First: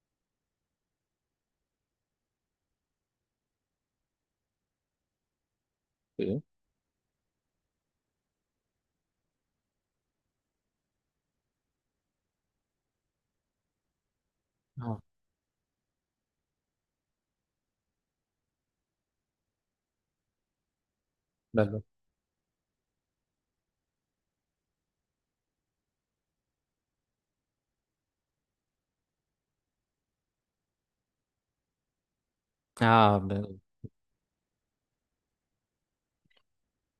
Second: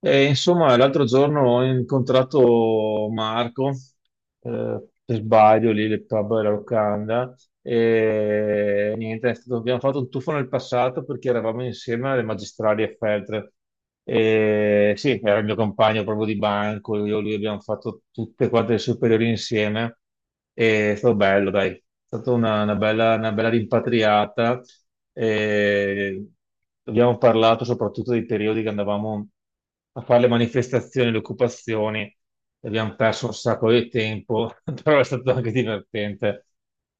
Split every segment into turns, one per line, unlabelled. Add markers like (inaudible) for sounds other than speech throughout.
E, insomma, l'altro giorno ho incontrato Marco, per sbaglio lì nel pub
Sì.
della locanda, e niente, abbiamo fatto un tuffo nel passato perché eravamo insieme alle magistrali a Feltre. E
Ah,
sì, era il mio compagno proprio di banco, io e lui abbiamo fatto tutte quante le superiori insieme. È stato bello, dai, è
bello.
stata una bella rimpatriata. E abbiamo parlato soprattutto dei periodi che andavamo a fare le manifestazioni, le occupazioni, e abbiamo
Ah,
perso un
bello.
sacco di tempo, (laughs) però è stato anche divertente.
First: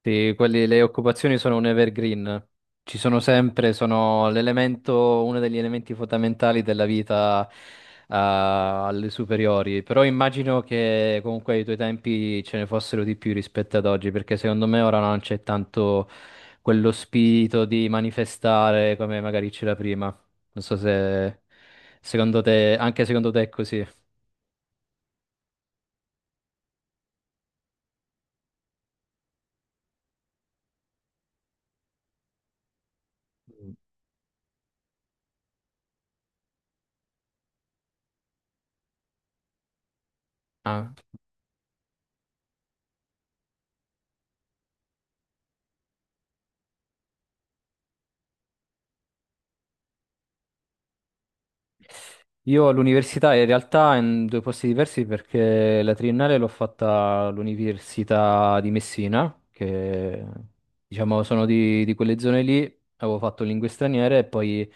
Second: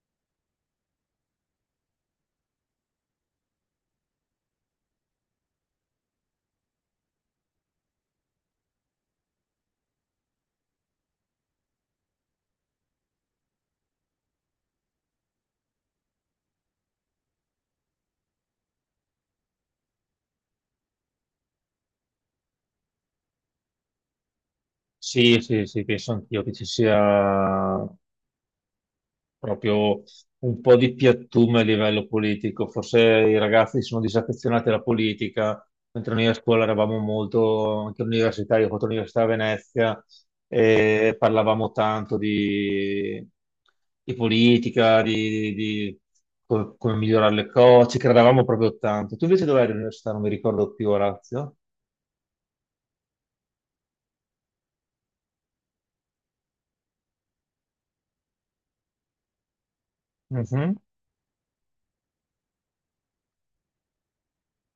Sì, le occupazioni sono un evergreen. Ci sono sempre, sono l'elemento, uno degli elementi fondamentali della vita, alle superiori. Però immagino che comunque ai tuoi tempi ce ne fossero di più rispetto ad oggi, perché secondo me ora non c'è tanto quello spirito di manifestare come magari c'era prima. Non so se secondo te, anche secondo te è così.
Sì, sì, sì, penso anch'io che ci sia proprio un po' di piattume a livello politico. Forse i
Mm.
ragazzi sono disaffezionati alla politica, mentre noi a scuola eravamo molto, anche all'università, io ho fatto l'università a Venezia
Ah.
e parlavamo tanto di politica, di come migliorare le cose, ci credevamo proprio tanto. Tu invece dove eri all'università? Non mi ricordo più, Orazio.
Io all'università in realtà in due posti diversi perché la triennale l'ho fatta all'Università di Messina, che
Mhm.
diciamo sono di quelle zone lì, avevo fatto lingue straniere e poi in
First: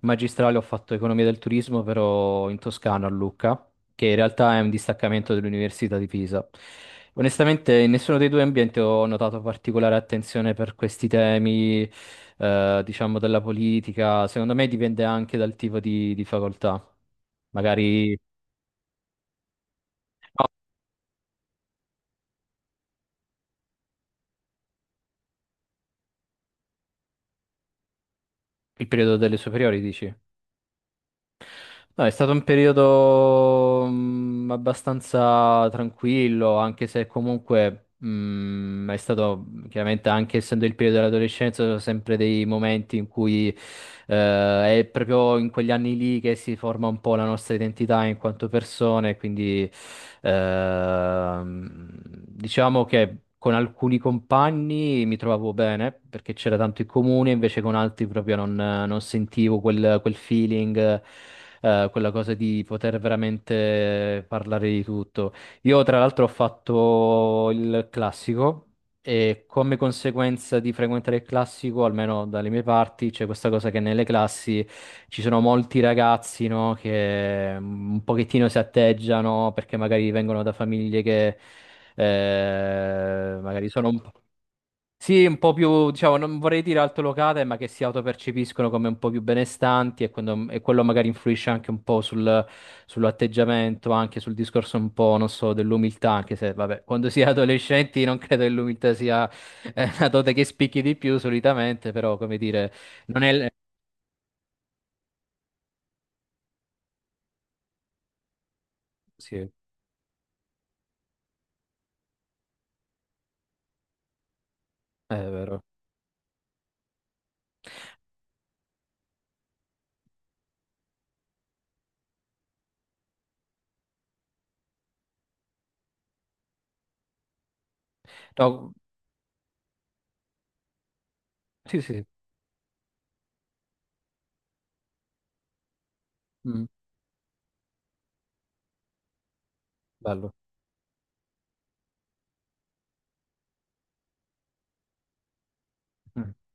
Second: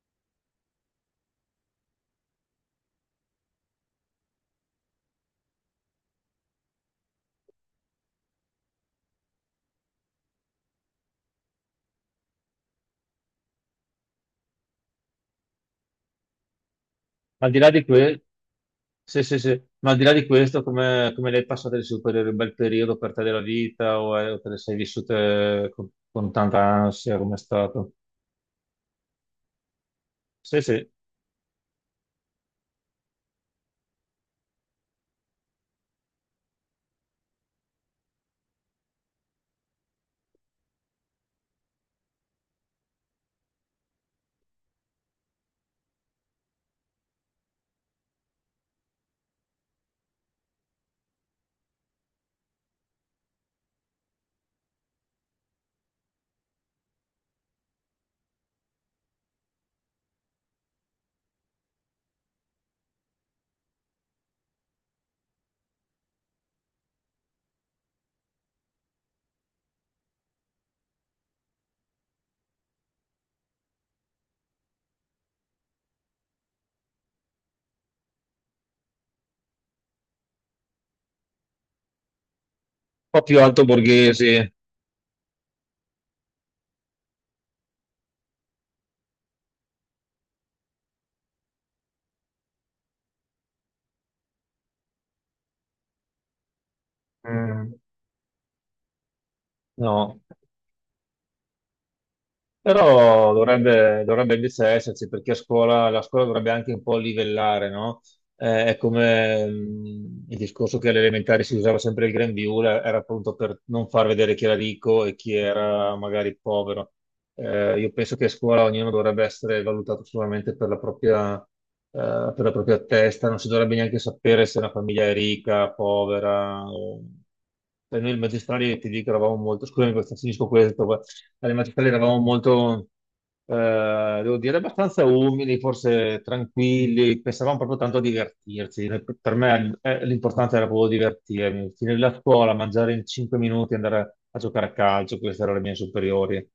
magistrale ho fatto economia del turismo però in Toscana a Lucca, che in realtà è un distaccamento dell'Università di Pisa. Onestamente in nessuno dei due ambienti ho notato particolare attenzione per questi temi, diciamo della politica, secondo me dipende anche dal tipo di facoltà.
Al di là di
Magari
questo, sì, sì, sì, ma al di là di questo, come, come le hai passate le superiori? Un bel periodo per te della vita o te le sei vissute con tanta ansia? Come è stato?
il periodo delle superiori, dici?
Sì, sì, un
No, è stato un periodo abbastanza tranquillo, anche se comunque è stato, chiaramente anche essendo il periodo dell'adolescenza, sono sempre dei momenti in cui è proprio in quegli anni lì che si forma un po' la nostra identità in quanto persone, quindi diciamo che con alcuni compagni mi trovavo bene perché c'era tanto in comune, invece con altri proprio non sentivo quel feeling, quella cosa di poter veramente parlare di tutto. Io tra l'altro ho fatto il classico. E come conseguenza di frequentare il classico, almeno dalle mie parti, c'è questa cosa che nelle classi ci sono molti ragazzi, no, che un pochettino si atteggiano perché magari vengono da famiglie che
po' più alto
magari sono un po'...
borghesi.
Sì, un po' più, diciamo, non vorrei dire altolocate, ma che si autopercepiscono come un po' più benestanti e quello magari influisce anche un po' sul, sull'atteggiamento, anche sul discorso un po', non so, dell'umiltà, anche se, vabbè, quando si è
Mm.
adolescenti non credo che l'umiltà sia una
No.
dote che spicchi di più solitamente, però, come dire, non
Però
è...
dovrebbe, dovrebbe invece esserci, perché a scuola, la scuola dovrebbe anche un po' livellare, no? È
Sì,
come
è
il discorso che alle elementari si usava sempre il grembiule, era appunto per non far vedere chi era ricco e chi
vero.
era magari povero. Io penso che a scuola ognuno dovrebbe essere valutato solamente per la propria testa, non si dovrebbe neanche sapere se una famiglia è ricca, povera. Per noi i
No,
magistrali, ti dico, eravamo molto, scusami, finisco questo, alle
sì,
magistrali
sì, sì.
eravamo molto, devo dire, abbastanza umili, forse
mm,
tranquilli, pensavamo proprio tanto a divertirci. Per me
Bello.
l'importante era proprio divertirmi, finire la scuola, mangiare in 5 minuti, andare a giocare a calcio, queste erano le mie
Mm.
superiori.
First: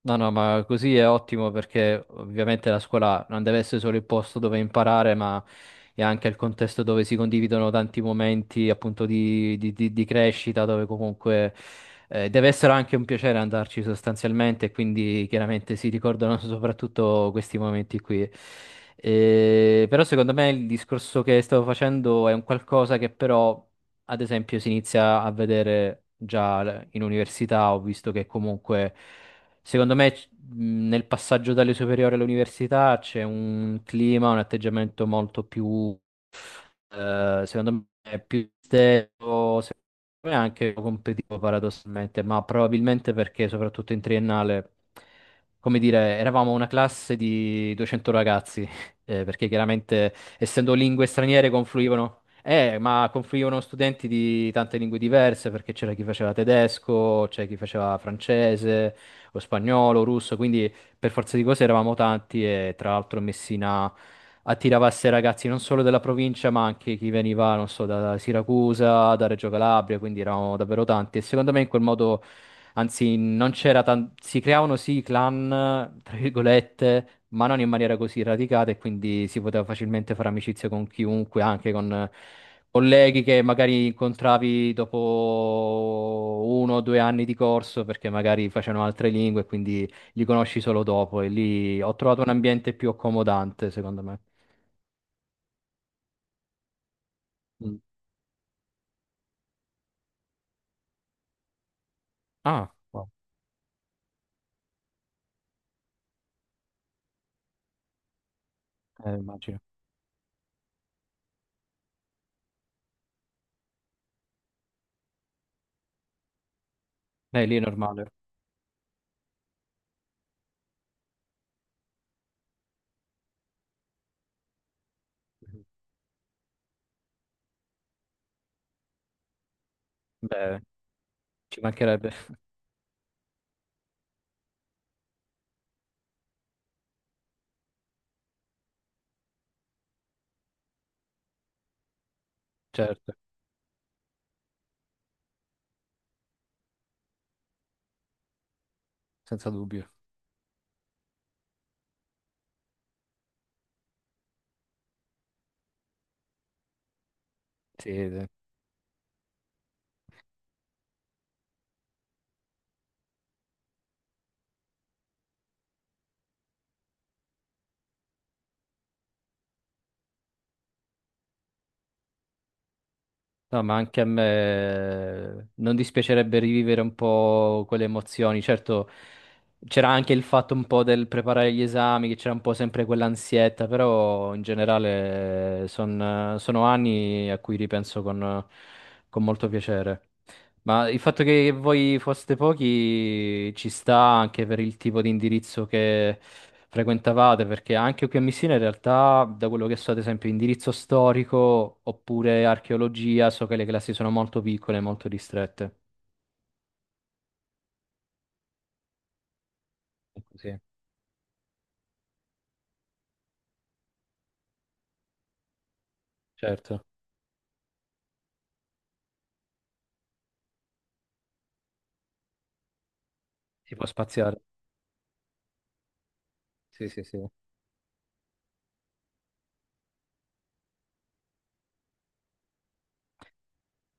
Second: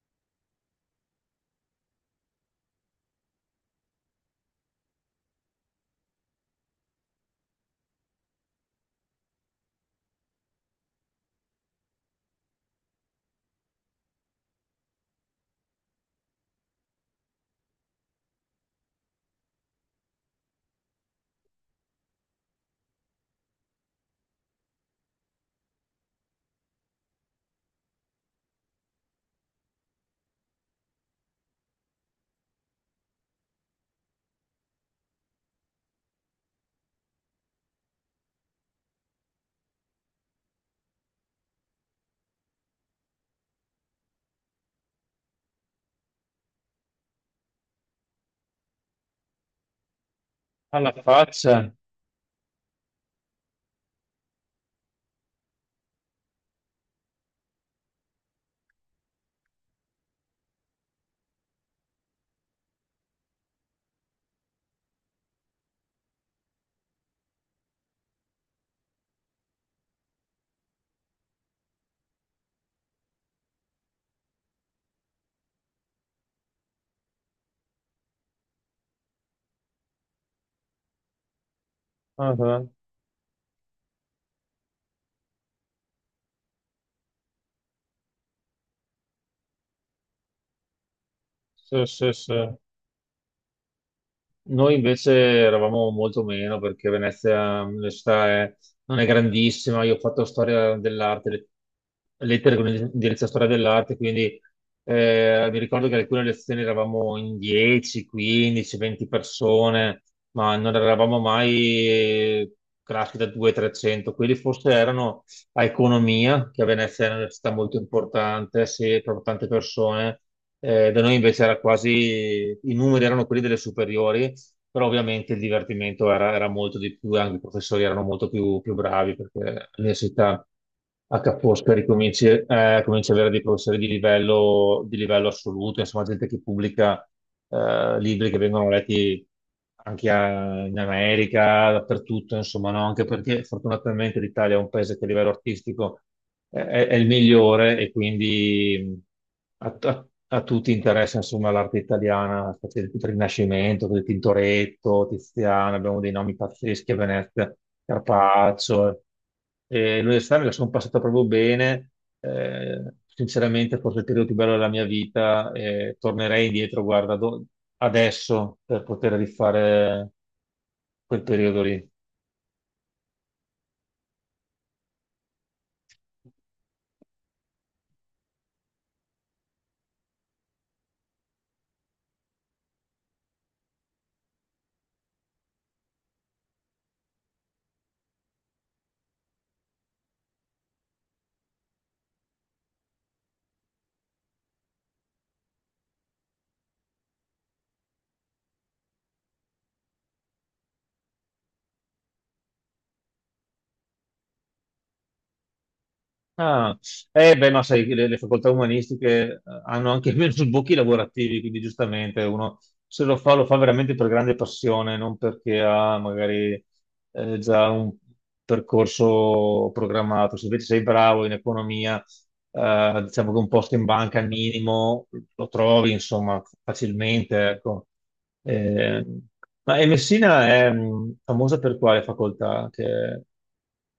No, no, ma così è ottimo perché ovviamente la scuola non deve essere solo il posto dove imparare, ma è anche il contesto dove si condividono tanti momenti appunto di, di crescita, dove comunque deve essere anche un piacere andarci sostanzialmente, e quindi chiaramente si ricordano (laughs) soprattutto questi momenti qui. Però secondo me il discorso che stavo facendo è un qualcosa che però, ad esempio, si inizia a vedere già in università, ho visto che comunque... Secondo me nel passaggio dalle superiori all'università c'è un clima, un atteggiamento molto più secondo me è più stelo, secondo me anche competitivo paradossalmente, ma probabilmente perché soprattutto in triennale, come dire, eravamo una classe di 200 ragazzi, (laughs) perché chiaramente essendo
Alla
lingue straniere
faccia.
confluivano, ma confluivano studenti di tante lingue diverse, perché c'era chi faceva tedesco, c'è chi faceva francese, o spagnolo, russo, quindi per forza di cose eravamo tanti e tra l'altro Messina attirava a sé ragazzi non solo della provincia, ma anche chi veniva, non so, da Siracusa, da Reggio Calabria, quindi eravamo davvero tanti e secondo me in quel modo anzi non si creavano sì i clan, tra virgolette, ma non in maniera così radicata e quindi si poteva facilmente fare amicizia con chiunque, anche con
Ah, ah.
colleghi che magari incontravi dopo uno o due anni di corso perché magari facevano altre lingue, quindi li conosci solo dopo e lì
Sì,
ho
sì,
trovato un
sì.
ambiente più accomodante, secondo me.
Noi invece eravamo molto meno perché Venezia,
Mm.
non è grandissima. Io ho fatto storia dell'arte, lettere con
Ah, wow.
indirizzo a storia dell'arte, quindi mi ricordo che alcune lezioni eravamo in 10, 15, 20
Immagino.
persone, ma non eravamo mai classi da 200-300. Quelli forse erano a economia, che a Venezia è un'università
Lì è
molto
normale.
importante, sì, per tante persone. Da noi invece era quasi, i numeri erano quelli delle superiori però ovviamente il
Mhm.
divertimento era, era molto di più, e anche i professori erano molto più, più bravi perché all'università
Beh,
a Ca'
ci
Foscari
mancherebbe,
cominci,
(laughs)
cominci ad avere dei professori di livello assoluto, insomma gente che pubblica libri che vengono letti in America, dappertutto, insomma, no? Anche
certo,
perché fortunatamente l'Italia è un paese che a livello artistico è, è il migliore e quindi...
senza
A,
dubbio.
a- a tutti interessa insomma l'arte italiana, specie del Rinascimento, del Tintoretto, Tiziano, abbiamo dei nomi pazzeschi a Venezia,
Sì, sì.
Carpaccio. E l'università me la sono passata proprio bene, sinceramente forse il periodo più bello della mia vita, e tornerei indietro, guarda, adesso per poter rifare quel periodo lì.
No, ma anche a me non dispiacerebbe rivivere un po' quelle emozioni. Certo, c'era anche il fatto un po' del preparare gli esami, che c'era un po' sempre quell'ansietta, però in generale sono anni a cui ripenso con molto piacere. Ma il fatto che voi foste pochi ci sta anche per il tipo di indirizzo che frequentavate, perché anche qui a Messina in realtà, da quello che so, ad esempio, indirizzo storico oppure archeologia, so che le classi sono molto piccole, molto ristrette.
Ah, eh beh, ma sai, le facoltà umanistiche hanno anche (laughs) meno
Sì.
sbocchi lavorativi, quindi giustamente uno se lo fa, lo fa veramente per grande passione, non perché ha magari
Certo,
già un percorso programmato. Se invece sei bravo in economia, diciamo che un posto
si
in
può
banca al
spaziare.
minimo lo trovi, insomma,
Sì, sì, sì.
facilmente, ecco. Eh, ma e Messina è famosa per quale facoltà che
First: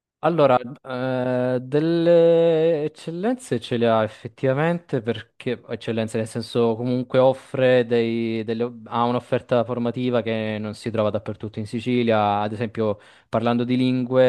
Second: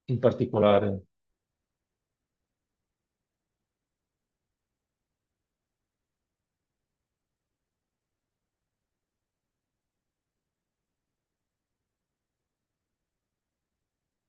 in
Allora,
particolare?
delle eccellenze ce le ha effettivamente perché, eccellenze nel senso comunque offre dei, ha un'offerta formativa che non si trova dappertutto in Sicilia, ad esempio parlando di lingue,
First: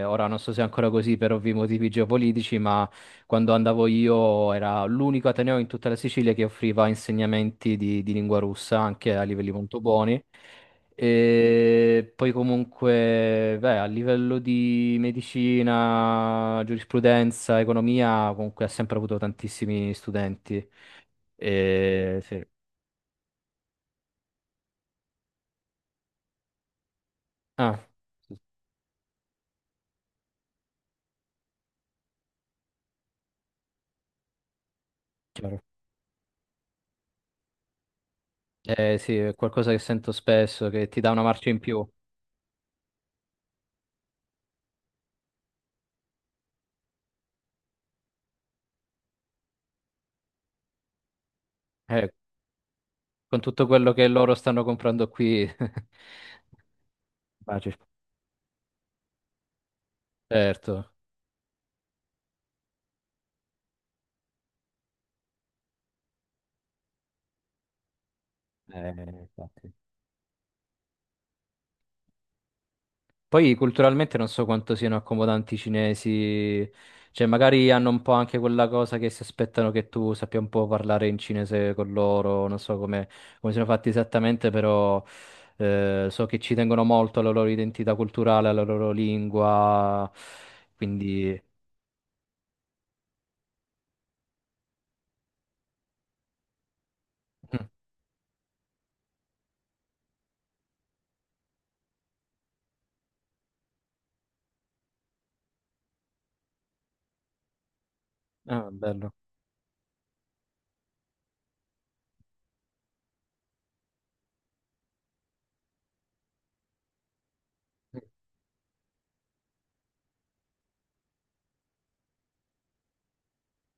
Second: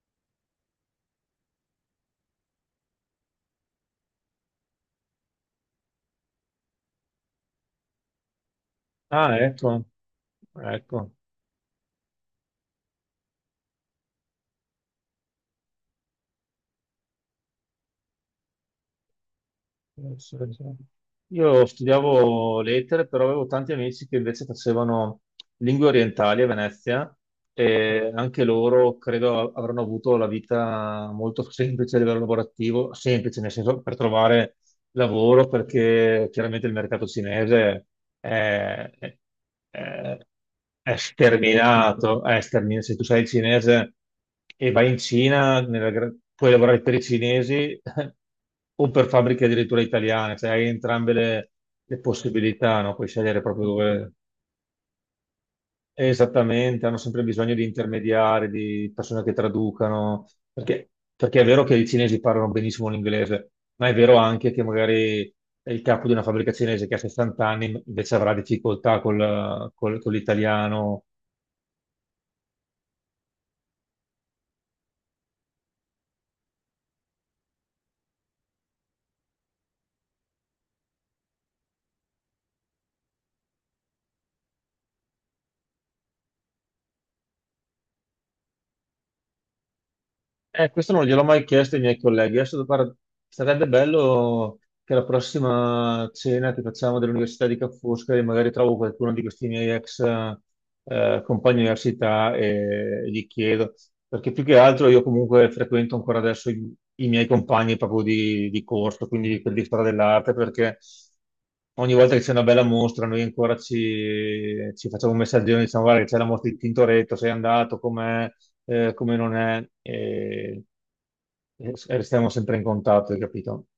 ora non so se è ancora così per ovvi motivi geopolitici, ma quando andavo io era l'unico ateneo in tutta la Sicilia che offriva insegnamenti di lingua russa anche a
Ah,
livelli molto
ecco.
buoni.
Ecco,
E poi comunque, beh, a livello di medicina, giurisprudenza, economia, comunque ha sempre avuto tantissimi
sì, sì.
studenti.
Io
E, sì.
studiavo lettere, però avevo tanti amici che invece facevano lingue orientali a Venezia
Ah,
e
sì,
anche loro credo avranno avuto la vita molto semplice a livello lavorativo, semplice nel senso per trovare lavoro
chiaro.
perché chiaramente il mercato cinese è,
Sì, è qualcosa che sento
è-
spesso, che
è
ti dà una marcia in più.
sterminato, è sterminato. Se tu sei cinese e vai in Cina, puoi lavorare per i cinesi (laughs) o per fabbriche addirittura italiane, cioè hai entrambe le
Eh,
possibilità, no? Puoi scegliere
con
proprio
tutto quello che
dove,
loro stanno comprando qui. (laughs)
esattamente, hanno sempre bisogno di
Facile.
intermediari, di persone che traducano,
Certo.
perché è vero che i cinesi parlano benissimo l'inglese, ma è vero anche che magari è il capo di una fabbrica cinese che ha 60 anni invece avrà
Eh,
difficoltà
infatti.
con l'italiano.
Poi culturalmente non so quanto siano accomodanti i cinesi, cioè magari hanno un po' anche quella cosa che si aspettano che tu sappia un po' parlare in cinese con loro, non so come, come siano fatti esattamente, però so che ci tengono molto alla loro identità culturale, alla loro lingua,
Questo non gliel'ho
quindi...
mai chiesto ai miei colleghi. Adesso, guarda, sarebbe bello che la prossima cena che facciamo dell'Università di Ca'
(clears throat)
Foscari, magari trovo qualcuno di questi miei ex compagni di università e gli chiedo, perché più che altro io comunque frequento ancora adesso i miei compagni proprio
Mm,
di
ah,
corso,
bello.
quindi quelli di storia dell'arte, perché ogni volta che c'è una bella mostra noi ancora ci, ci facciamo un messaggio, diciamo, guarda che c'è la mostra di Tintoretto, sei andato, com'è? Eh, come non è, e restiamo sempre in contatto, hai capito?